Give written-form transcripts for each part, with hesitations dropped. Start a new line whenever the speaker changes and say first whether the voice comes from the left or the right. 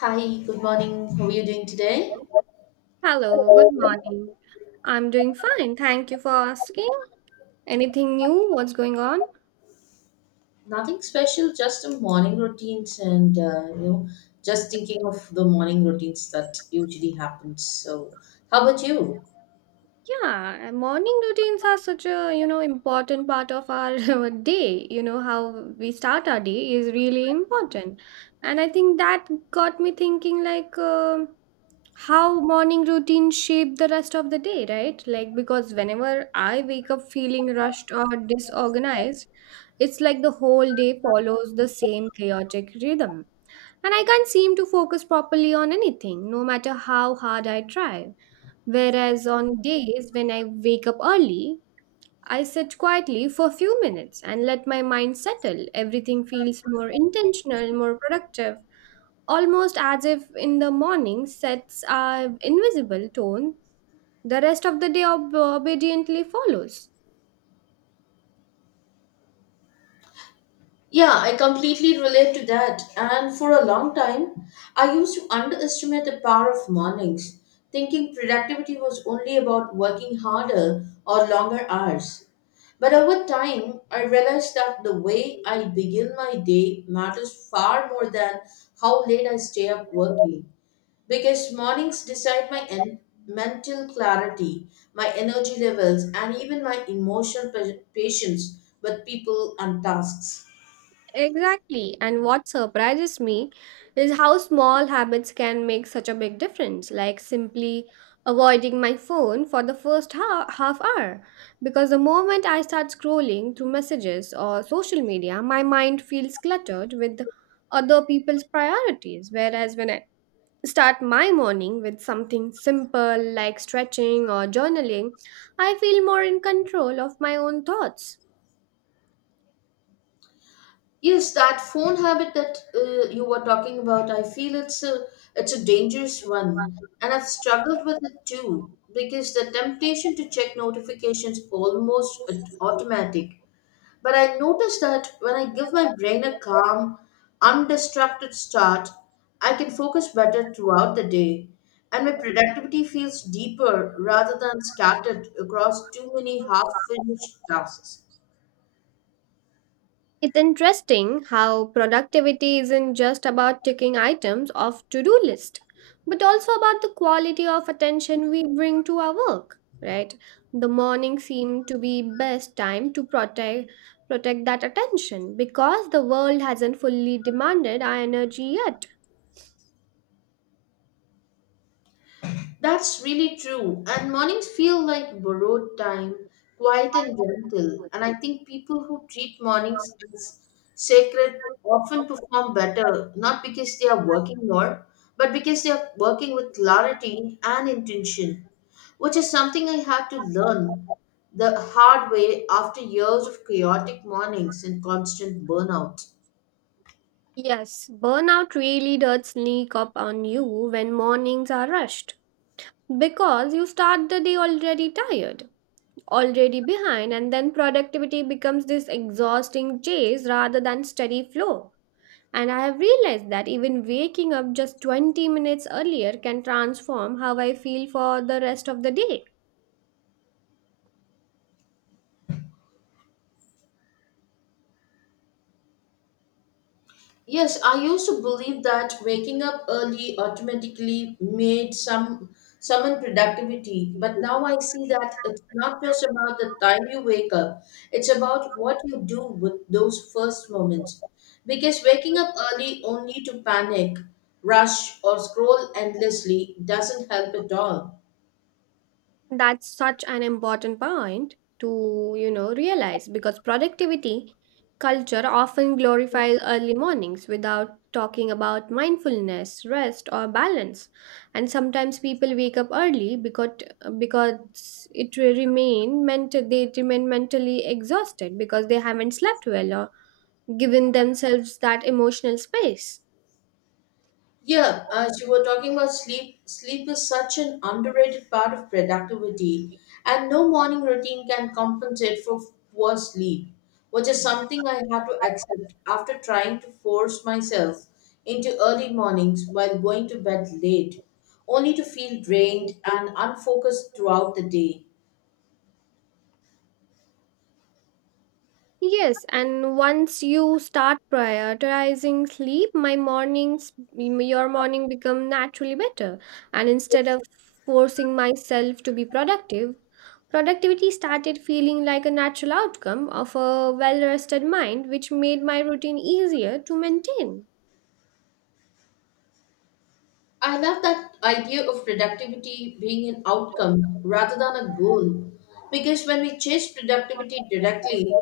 left: Hi, good morning. How are you doing today?
right: Hello, good morning. I'm doing fine. Thank you for asking. Anything new? What's going on?
left: Nothing special, just some morning routines and just thinking of the morning routines that usually happens. So, how about you?
right: Yeah, morning routines are such a, important part of our our day. You know, how we start our day is really important. And I think that got me thinking like how morning routines shape the rest of the day, right? Like because whenever I wake up feeling rushed or disorganized, it's like the whole day follows the same chaotic rhythm. And I can't seem to focus properly on anything, no matter how hard I try. Whereas on days when I wake up early, I sit quietly for a few minutes and let my mind settle. Everything feels more intentional, more productive, almost as if in the morning sets our invisible tone. The rest of the day obediently follows.
left: Yeah, I completely relate to that. And for a long time, I used to underestimate the power of mornings, thinking productivity was only about working harder or longer hours. But over time, I realized that the way I begin my day matters far more than how late I stay up working. Because mornings decide my mental clarity, my energy levels, and even my emotional patience with people and tasks.
right: Exactly. And what surprises me is how small habits can make such a big difference, like simply avoiding my phone for the first half hour. Because the moment I start scrolling through messages or social media, my mind feels cluttered with other people's priorities. Whereas when I start my morning with something simple like stretching or journaling, I feel more in control of my own thoughts.
left: Yes, that phone habit that you were talking about, I feel it's a
right: It's a
left: dangerous
right: dangerous one.
left: one, and I've
right: And I've
left: struggled with
right: struggled
left: it too
right: too
left: because the
right: because my
left: temptation to check
right: communication to
left: notifications
right: notifications
left: almost
right: almost like
left: automatic.
right: automatic.
left: But I notice that when I
right: When I
left: give my
right: notice
left: brain
right: that
left: a
right: when I get a red
left: calm,
right: alert, my
left: undistracted
right: distracted
left: start,
right: stops.
left: I can
right: And
left: focus
right: I can focus
left: better
right: better
left: throughout
right: throughout
left: the day, and
right: the day.
left: my
right: When the
left: productivity
right: priority
left: feels
right: feels deeper
left: deeper
right: rather
left: rather than
right: than spread
left: scattered across
right: across
left: too
right: too
left: many
right: many paths and
left: half-finished tasks.
right: choices. It's interesting how productivity isn't just about ticking items off to-do list, but also about the quality of attention we bring to our work, right? The morning seemed to be best time to protect that attention because the world hasn't fully demanded our energy yet.
left: That's really true. And mornings feel like borrowed time, quiet and gentle. And I think people who treat mornings as sacred often perform better, not because they are working more, but because they are working with clarity and intention, which is something I had to learn the hard way after years of chaotic mornings and constant burnout.
right: Yes, burnout really does sneak up on you when mornings are rushed because you start the day already tired, already behind, and then productivity becomes this exhausting chase rather than steady flow. And I have realized that even waking up just 20 minutes earlier can transform how I feel for the rest of the day.
left: Yes, I used to believe that waking up early automatically made some summon productivity, but now I see that it's not just about the time you wake up, it's about what you do with those first moments. Because waking up early only to panic, rush, or scroll endlessly doesn't help at all.
right: That's such an important point to, realize, because productivity culture often glorifies early mornings without talking about mindfulness, rest or balance. And sometimes people wake up early because it will remain mental they remain mentally exhausted because they haven't slept well or given themselves that emotional space.
left: Yeah, as you were talking about sleep, sleep is such an underrated part of productivity, and no morning routine can compensate for poor sleep, which is something I had to accept after trying to force myself into early mornings while going to bed late, only to feel drained and unfocused throughout the day.
right: Yes, and once you start prioritizing sleep, your morning become naturally better. And instead of forcing myself to be productive, productivity started feeling like a natural outcome of a well-rested mind, which made my routine easier to maintain.
left: I love that idea of productivity being an outcome rather than a goal because when we chase productivity directly,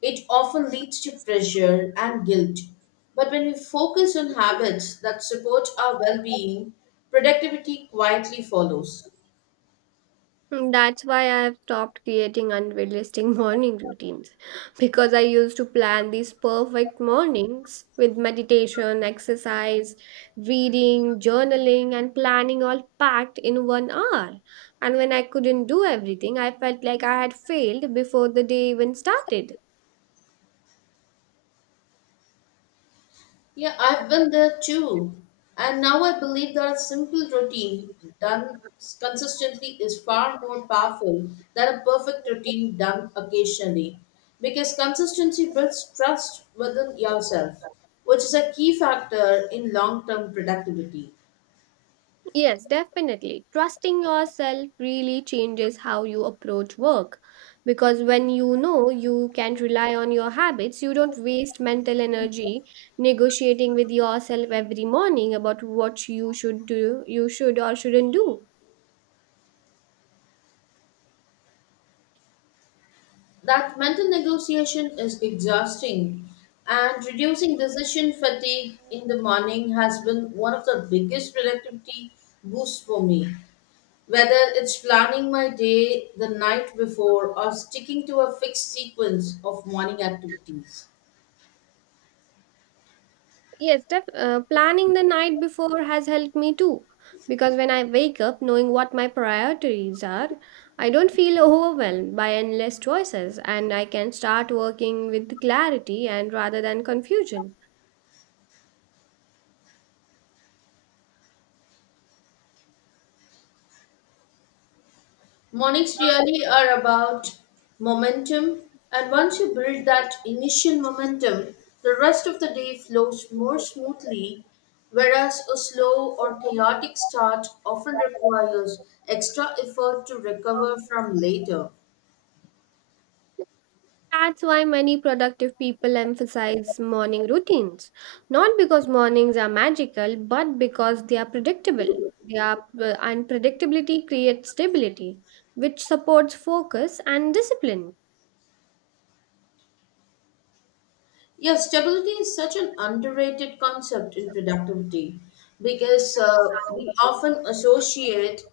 left: it often leads to pressure and guilt. But when we focus on habits that support our well being, productivity quietly follows.
right: Mm, that's why I have stopped creating unrealistic morning routines, because I used to plan these perfect mornings with meditation, exercise, reading, journaling, and planning all packed in 1 hour. And when I couldn't do everything, I felt like I had failed before the day even started.
left: Yeah, I've been there too. And now I believe that a simple routine done consistently is far more powerful than a perfect routine done occasionally. Because consistency builds trust within yourself, which is a key factor in long term productivity.
right: Yes, definitely. Trusting yourself really changes how you approach work because when you know you can rely on your habits, you don't waste mental energy negotiating with yourself every morning about what you should do, you should or shouldn't do.
left: That mental negotiation is exhausting, and reducing decision fatigue in the morning has been one of the biggest productivity boosts for me. Whether it's planning my day the night before or sticking to a fixed sequence of morning activities.
right: Yes, def planning the night before has helped me too. Because when I wake up, knowing what my priorities are, I don't feel overwhelmed by endless choices and I can start working with clarity and rather than confusion.
left: Mornings really are about momentum, and once you build that initial momentum, the rest of the day flows more smoothly, whereas a slow or chaotic start often requires extra effort to recover from later.
right: That's why many productive people emphasize morning routines. Not because mornings are magical, but because they are predictable. And predictability creates stability, which supports focus and discipline.
left: Yeah, stability is such an underrated concept in productivity because uh, we often associate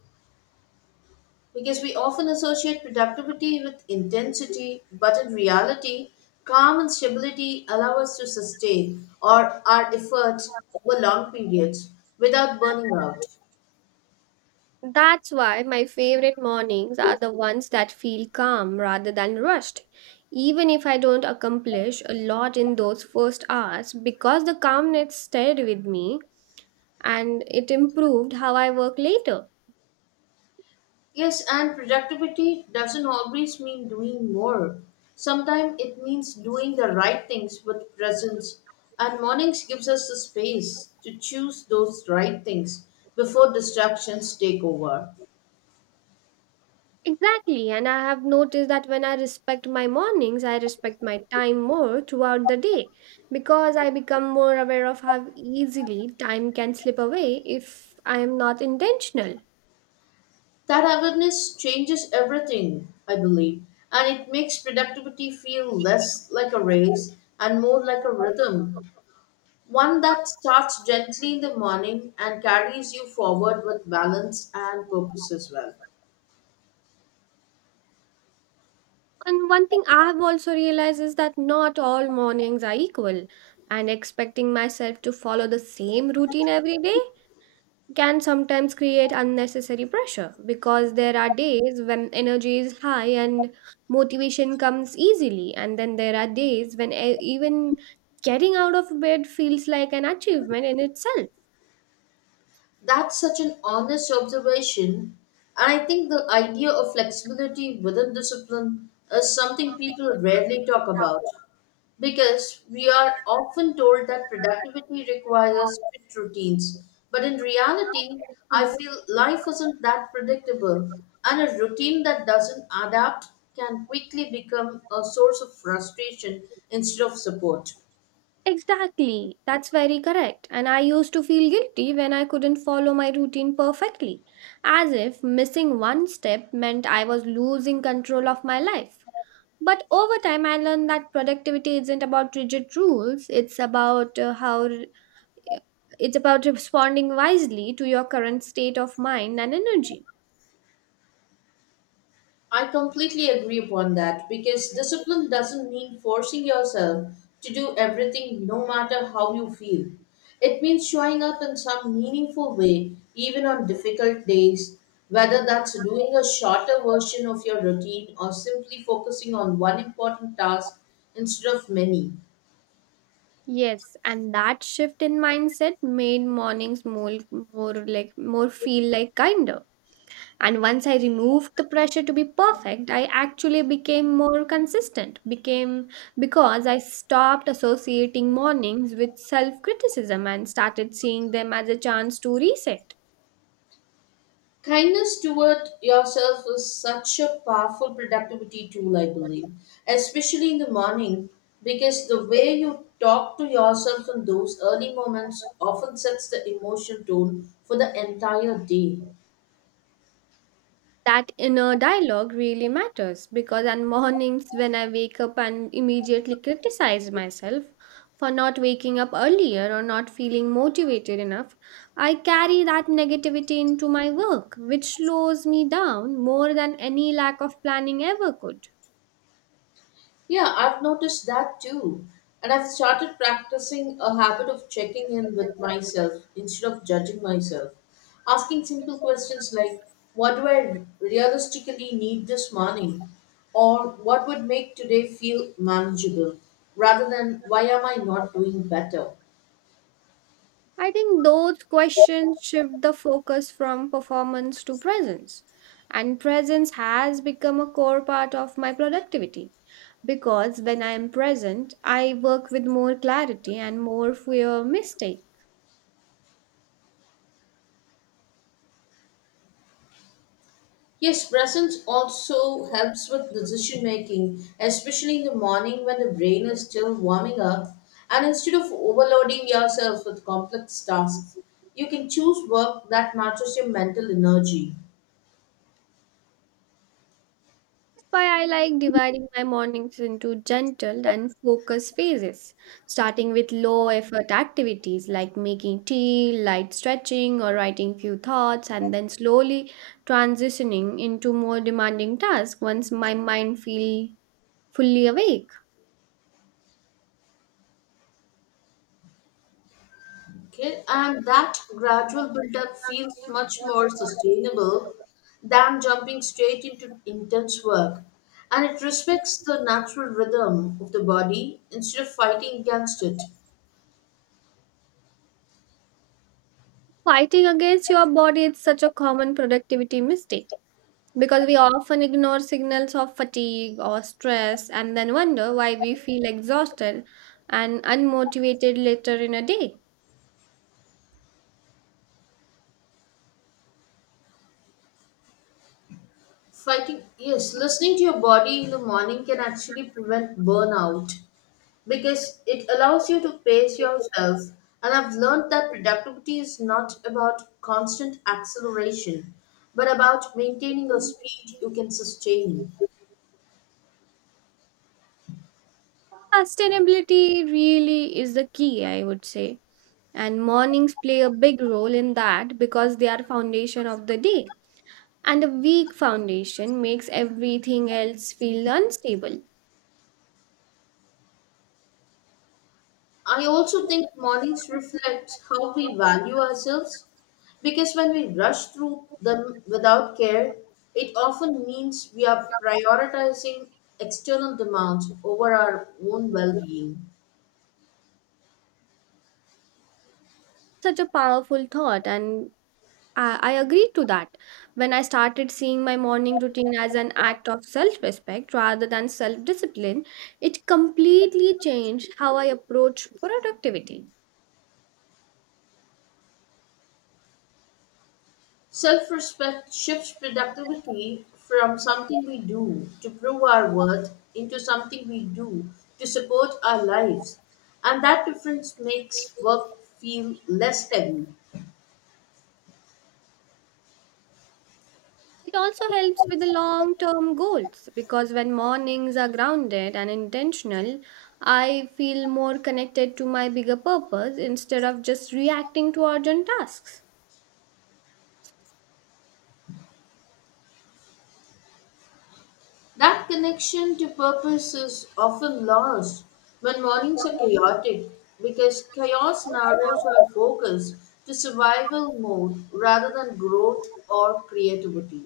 left: because we often associate productivity with intensity, but in reality, calm and stability allow us to sustain or our efforts over long periods without burning out.
right: That's why my favorite mornings are the ones that feel calm rather than rushed. Even if I don't accomplish a lot in those first hours, because the calmness stayed with me and it improved how I work later.
left: Yes, and productivity doesn't always mean doing more. Sometimes it means doing the right things with presence. And mornings gives us the space to choose those right things before distractions take over.
right: Exactly, and I have noticed that when I respect my mornings, I respect my time more throughout the day because I become more aware of how easily time can slip away if I am not intentional.
left: That awareness changes everything, I believe, and it makes productivity feel less like a race and more like a rhythm, one that starts gently in the morning and carries you forward with balance and purpose as well.
right: And one thing I have also realized is that not all mornings are equal, and expecting myself to follow the same routine every day can sometimes create unnecessary pressure, because there are days when energy is high and motivation comes easily, and then there are days when even getting out of bed feels like an achievement in itself.
left: That's such an honest observation. And I think the idea of flexibility within discipline is something people rarely talk about because we are often told that productivity requires strict routines. But in reality, I feel life isn't that predictable, and a routine that doesn't adapt can quickly become a source of frustration instead of support.
right: Exactly, that's very correct. And I used to feel guilty when I couldn't follow my routine perfectly, as if missing one step meant I was losing control of my life. But over time, I learned that productivity isn't about rigid rules, it's about how it's about responding wisely to your current state of mind and energy.
left: I completely agree upon that because discipline doesn't mean forcing yourself to do everything no matter how you feel. It means showing up in some meaningful way, even on difficult days, whether that's doing a shorter version of your routine or simply focusing on one important task instead of many.
right: Yes, and that shift in mindset made mornings more, more like more feel like kinder. And once I removed the pressure to be perfect, I actually became more consistent, became because I stopped associating mornings with self criticism and started seeing them as a chance to reset.
left: Kindness toward yourself is such a powerful productivity tool, I believe, especially in the morning, because the way you talk to yourself in those early moments often sets the emotion tone for the entire day.
right: That inner dialogue really matters because on mornings when I wake up and immediately criticize myself for not waking up earlier or not feeling motivated enough, I carry that negativity into my work, which slows me down more than any lack of planning ever could.
left: Yeah, I've noticed that too. And I've started practicing a habit of checking in with myself instead of judging myself. Asking simple questions like, "What do I realistically need this morning?" Or "what would make today feel manageable?" Rather than, "Why am I not doing better?"
right: I think those questions shift the focus from performance to presence. And presence has become a core part of my productivity because when I am present, I work with more clarity and more fewer mistake.
left: Yes, presence also helps with decision making, especially in the morning when the brain is still warming up. And instead of overloading yourself with complex tasks, you can choose work that matches your mental energy.
right: Why I like dividing my mornings into gentle and focused phases, starting with low effort activities like making tea, light stretching, or writing few thoughts, and then slowly transitioning into more demanding tasks once my mind feel fully awake.
left: Okay, and that gradual build up feels much more sustainable than jumping straight into intense work. And it respects the natural rhythm of the body instead of fighting against it.
right: Fighting against your body is such a common productivity mistake because we often ignore signals of fatigue or stress and then wonder why we feel exhausted and unmotivated later in a day.
left: Fighting, yes, listening to your body in the morning can actually prevent burnout because it allows you to pace yourself. And I've learned that productivity is not about constant acceleration, but about maintaining a speed you can sustain.
right: Sustainability really is the key, I would say. And mornings play a big role in that because they are foundation of the day. And a weak foundation makes everything else feel unstable.
left: I also think mornings reflect how we value ourselves because when we rush through them without care, it often means we are prioritizing external demands over our own well being.
right: Such a powerful thought, and I agree to that. When I started seeing my morning routine as an act of self respect rather than self discipline, it completely changed how I approach productivity.
left: Self respect shifts productivity from something we do to prove our worth into something we do to support our lives, and that difference makes work feel less heavy.
right: It also helps with the long term goals because when mornings are grounded and intentional, I feel more connected to my bigger purpose instead of just reacting to urgent tasks.
left: That connection to purpose is often lost when mornings are chaotic because chaos narrows our focus to survival mode rather than growth or creativity.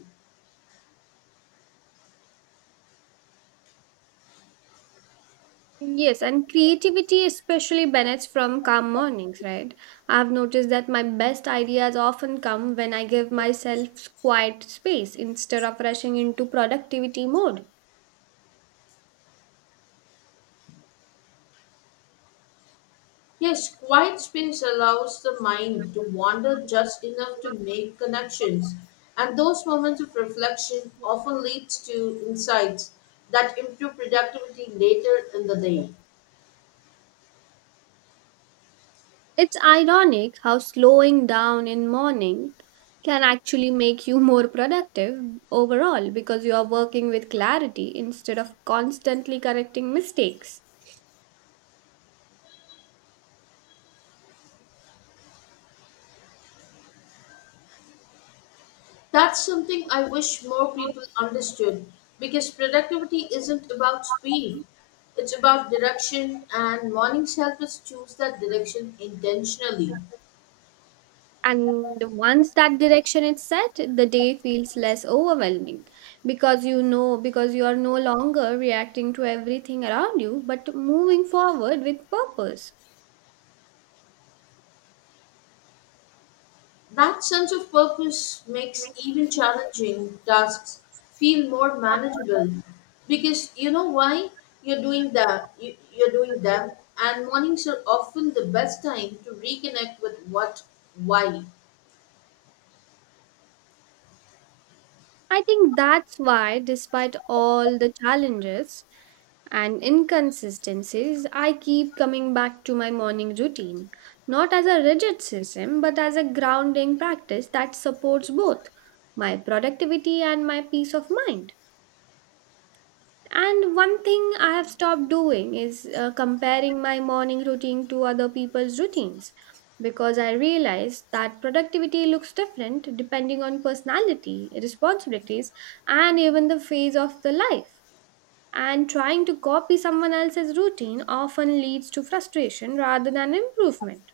right: Yes, and creativity especially benefits from calm mornings, right? I've noticed that my best ideas often come when I give myself quiet space instead of rushing into productivity mode.
left: Yes, quiet space allows the mind to wander just enough to make connections, and those moments of reflection often leads to insights that improve productivity later in the day.
right: It's ironic how slowing down in morning can actually make you more productive overall because you are working with clarity instead of constantly correcting mistakes.
left: That's something I wish more people understood because productivity isn't about speed. It's about direction, and mornings help us choose that direction intentionally.
right: And once that direction is set, the day feels less overwhelming because you are no longer reacting to everything around you but moving forward with purpose.
left: That sense of purpose makes even challenging tasks feel more manageable because you know why you're doing them, and mornings are often the best time to reconnect with what, why.
right: I think that's why, despite all the challenges and inconsistencies, I keep coming back to my morning routine, not as a rigid system, but as a grounding practice that supports both my productivity and my peace of mind. And one thing I have stopped doing is comparing my morning routine to other people's routines, because I realized that productivity looks different depending on personality, responsibilities, and even the phase of the life. And trying to copy someone else's routine often leads to frustration rather than improvement.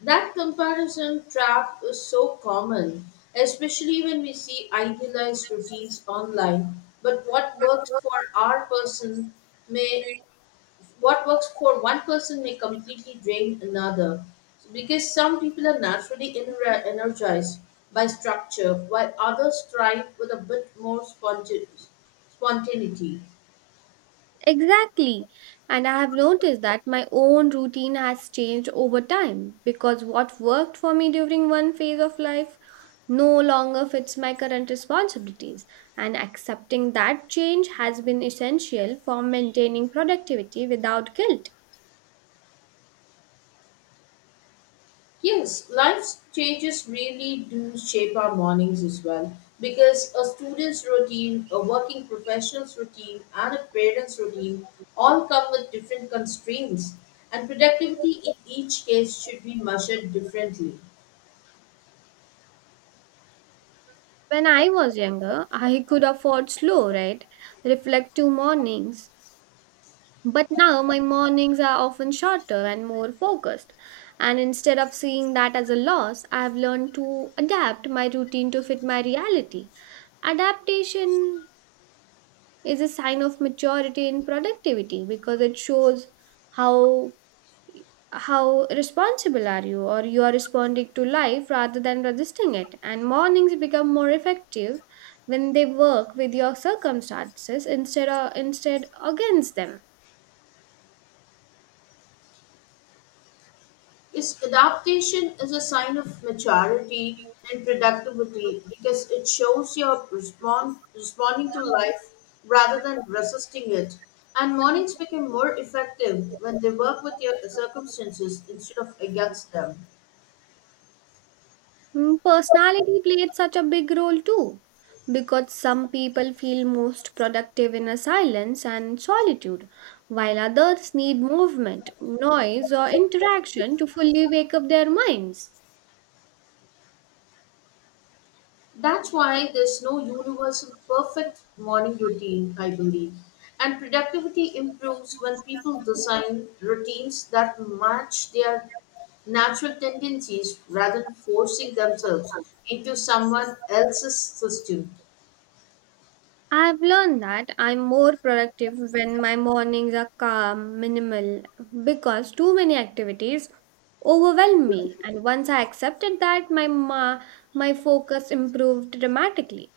left: That comparison trap is so common, especially when we see idealized routines online. But what works for our person may What works for one person may completely drain another. Because some people are naturally energized by structure, while others thrive with a bit more spontaneity.
right: Exactly. And I have noticed that my own routine has changed over time because what worked for me during one phase of life no longer fits my current responsibilities. And accepting that change has been essential for maintaining productivity without guilt.
left: Yes, life changes really do shape our mornings as well because a student's routine, a working professional's routine, and a parent's routine all come with different constraints, and productivity in each case should be measured differently.
right: When I was younger, I could afford slow, right? Reflective mornings. But now my mornings are often shorter and more focused. And instead of seeing that as a loss, I have learned to adapt my routine to fit my reality. Adaptation is a sign of maturity in productivity because it shows how how responsible are you, or you are responding to life rather than resisting it. And mornings become more effective when they work with your circumstances instead of instead against them.
left: Is adaptation is a sign of maturity and productivity because it shows responding to life rather than resisting it. And mornings become more effective when they work with your circumstances instead of against them.
right: Mm, personality played such a big role too, because some people feel most productive in a silence and solitude, while others need movement, noise, or interaction to fully wake up their minds.
left: That's why there's no universal perfect morning routine, I believe. And productivity improves when people design routines that match their natural tendencies rather than forcing themselves into someone else's system.
right: I've learned that I'm more productive when my mornings are calm, minimal, because too many activities overwhelm me. And once I accepted that, my focus improved dramatically.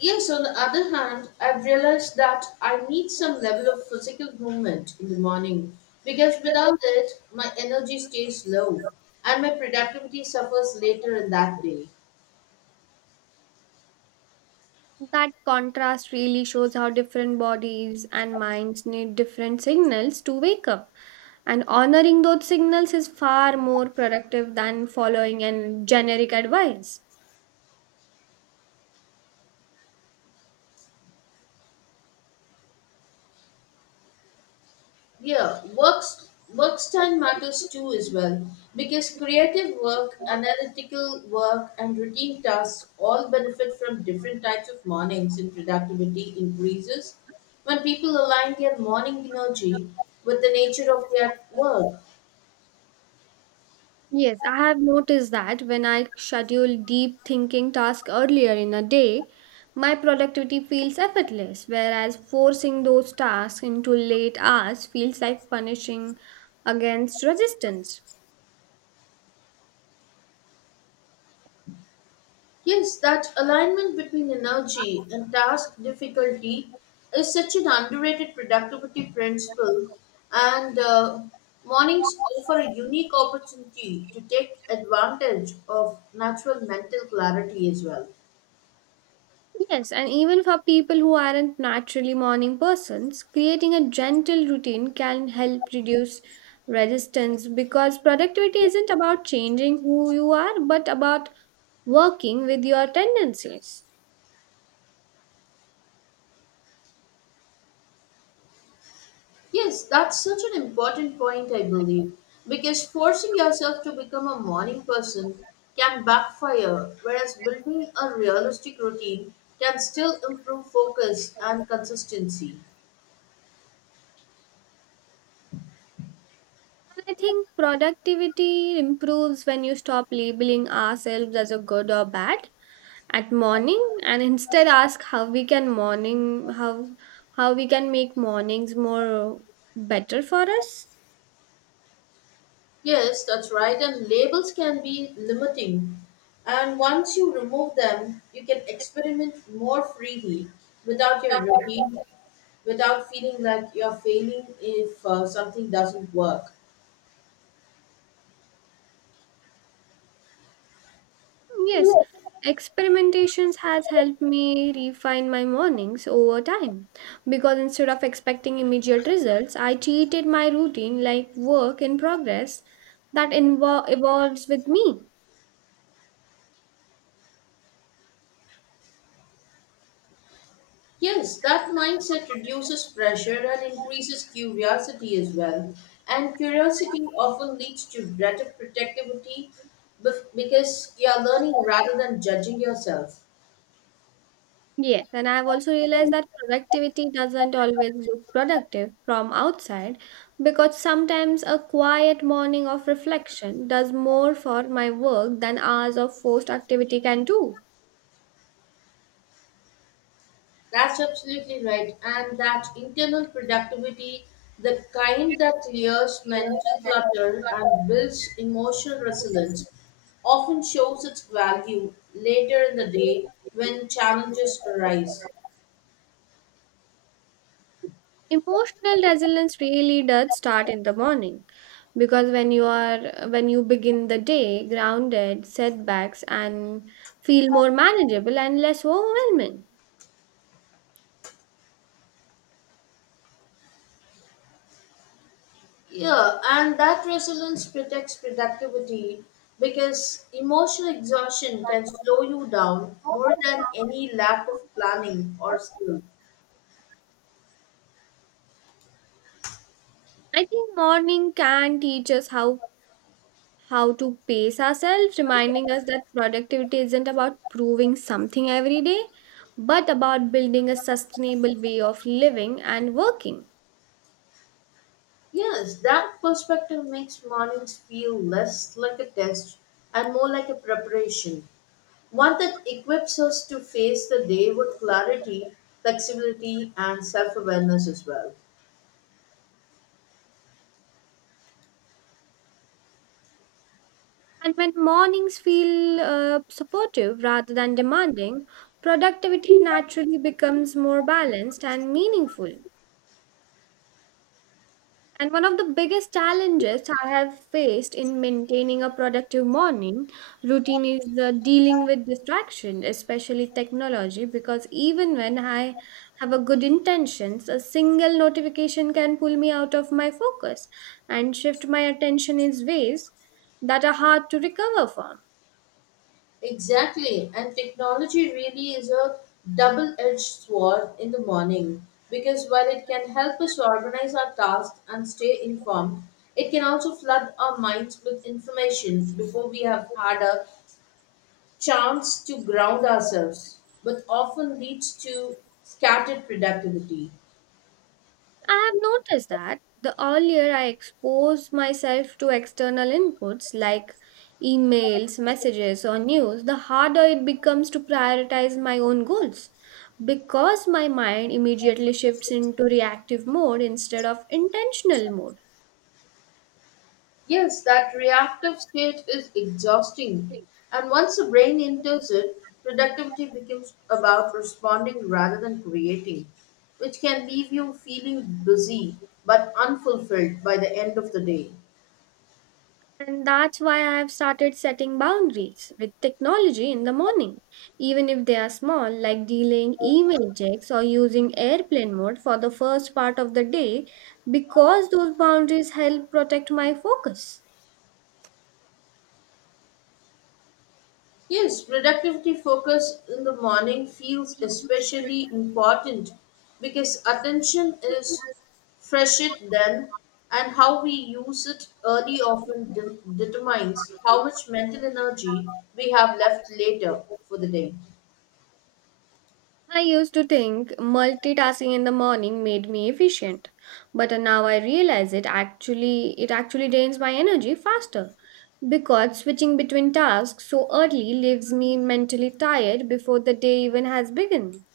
left: Yes, on the other hand, I've realized that I need some level of physical movement in the morning because without it, my energy stays low and my productivity suffers later in that day.
right: That contrast really shows how different bodies and minds need different signals to wake up. And honoring those signals is far more productive than following an generic advice.
left: Yeah, works Work time matters too as well because creative work, analytical work, and routine tasks all benefit from different types of mornings, and productivity increases when people align their morning energy with the nature of their work.
right: Yes, I have noticed that when I schedule deep thinking tasks earlier in a day, my productivity feels effortless, whereas forcing those tasks into late hours feels like punishing against resistance.
left: Yes, that alignment between energy and task difficulty is such an underrated productivity principle, and mornings offer a unique opportunity to take advantage of natural mental clarity as well.
right: Yes, and even for people who aren't naturally morning persons, creating a gentle routine can help reduce resistance because productivity isn't about changing who you are, but about working with your tendencies.
left: Yes, that's such an important point, I believe, because forcing yourself to become a morning person can backfire, whereas building a realistic routine can still improve focus and consistency.
right: And I think productivity improves when you stop labeling ourselves as a good or bad at morning and instead ask how we can make mornings more better for us.
left: Yes, that's right. And labels can be limiting. And once you remove them, you can experiment more freely without your routine, without feeling like you're failing if something doesn't work.
right: Yes, experimentations has helped me refine my mornings over time, because instead of expecting immediate results, I treated my routine like work in progress that evolves with me.
left: Yes, that mindset reduces pressure and increases curiosity as well. And curiosity often leads to better protectivity because you're learning rather than judging yourself.
right: Yes, and I've also realized that productivity doesn't always look productive from outside because sometimes a quiet morning of reflection does more for my work than hours of forced activity can do.
left: That's absolutely right. And that internal productivity, the kind that clears mental clutter and builds emotional resilience, often shows its value later in the day when challenges arise.
right: Emotional resilience really does start in the morning because when you begin the day grounded, setbacks and feel more manageable and less overwhelming.
left: Yeah, and that resilience protects productivity because emotional exhaustion can slow you down more than any lack of planning or skill.
right: I think morning can teach us how to pace ourselves, reminding us that productivity isn't about proving something every day, but about building a sustainable way of living and working.
left: Yes, that perspective makes mornings feel less like a test and more like a preparation, one that equips us to face the day with clarity, flexibility, and self awareness as well.
right: And when mornings feel supportive rather than demanding, productivity naturally becomes more balanced and meaningful. And one of the biggest challenges I have faced in maintaining a productive morning routine is the dealing with distraction, especially technology, because even when I have a good intentions, a single notification can pull me out of my focus and shift my attention in ways that are hard to recover from.
left: Exactly, and technology really is a double edged sword in the morning because while it can help us organize our tasks and stay informed, it can also flood our minds with information before we have had a chance to ground ourselves, but often leads to scattered productivity.
right: I have noticed that the earlier I expose myself to external inputs like emails, messages, or news, the harder it becomes to prioritize my own goals because my mind immediately shifts into reactive mode instead of intentional mode.
left: Yes, that reactive state is exhausting. And once the brain enters it, productivity becomes about responding rather than creating, which can leave you feeling busy but unfulfilled by the end of the day.
right: And that's why I have started setting boundaries with technology in the morning, even if they are small, like delaying email checks or using airplane mode for the first part of the day, because those boundaries help protect my focus.
left: Yes, productivity focus in the morning feels especially important because attention is fresh then, and how we use it early often determines how much mental energy we have left later for the day.
right: I used to think multitasking in the morning made me efficient, but now I realize it actually drains my energy faster because switching between tasks so early leaves me mentally tired before the day even has begun.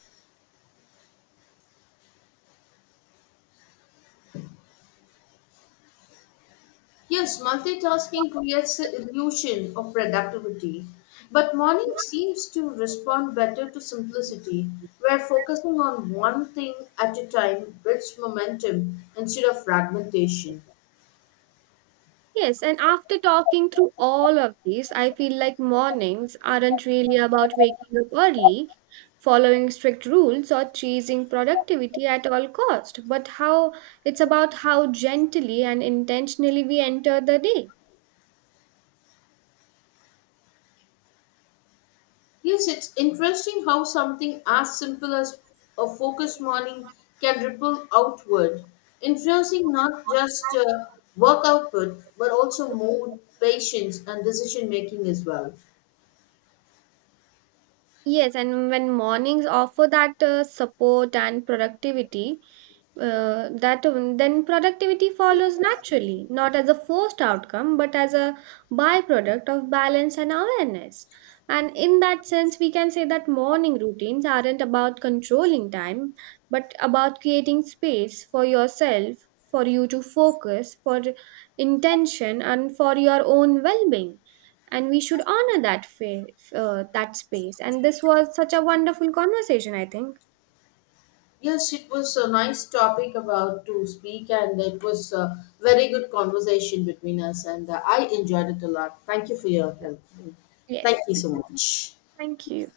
left: Yes, multitasking creates the illusion of productivity, but morning seems to respond better to simplicity, where focusing on one thing at a time builds momentum instead of fragmentation.
right: Yes, and after talking through all of these, I feel like mornings aren't really about waking up early, following strict rules, or chasing productivity at all cost, but how it's about how gently and intentionally we enter the day.
left: Yes, it's interesting how something as simple as a focused morning can ripple outward, influencing not just work output but also mood, patience, and decision making as well.
right: Yes, and when mornings offer that support and productivity, that then productivity follows naturally, not as a forced outcome, but as a byproduct of balance and awareness. And in that sense, we can say that morning routines aren't about controlling time, but about creating space for yourself, for you to focus, for intention, and for your own well being. And we should honor that space. And this was such a wonderful conversation, I think.
left: Yes, it was a nice topic about to speak, and it was a very good conversation between us, and I enjoyed it a lot. Thank you for your help. Thank
right: Yes.
left: you so much.
right: Thank you.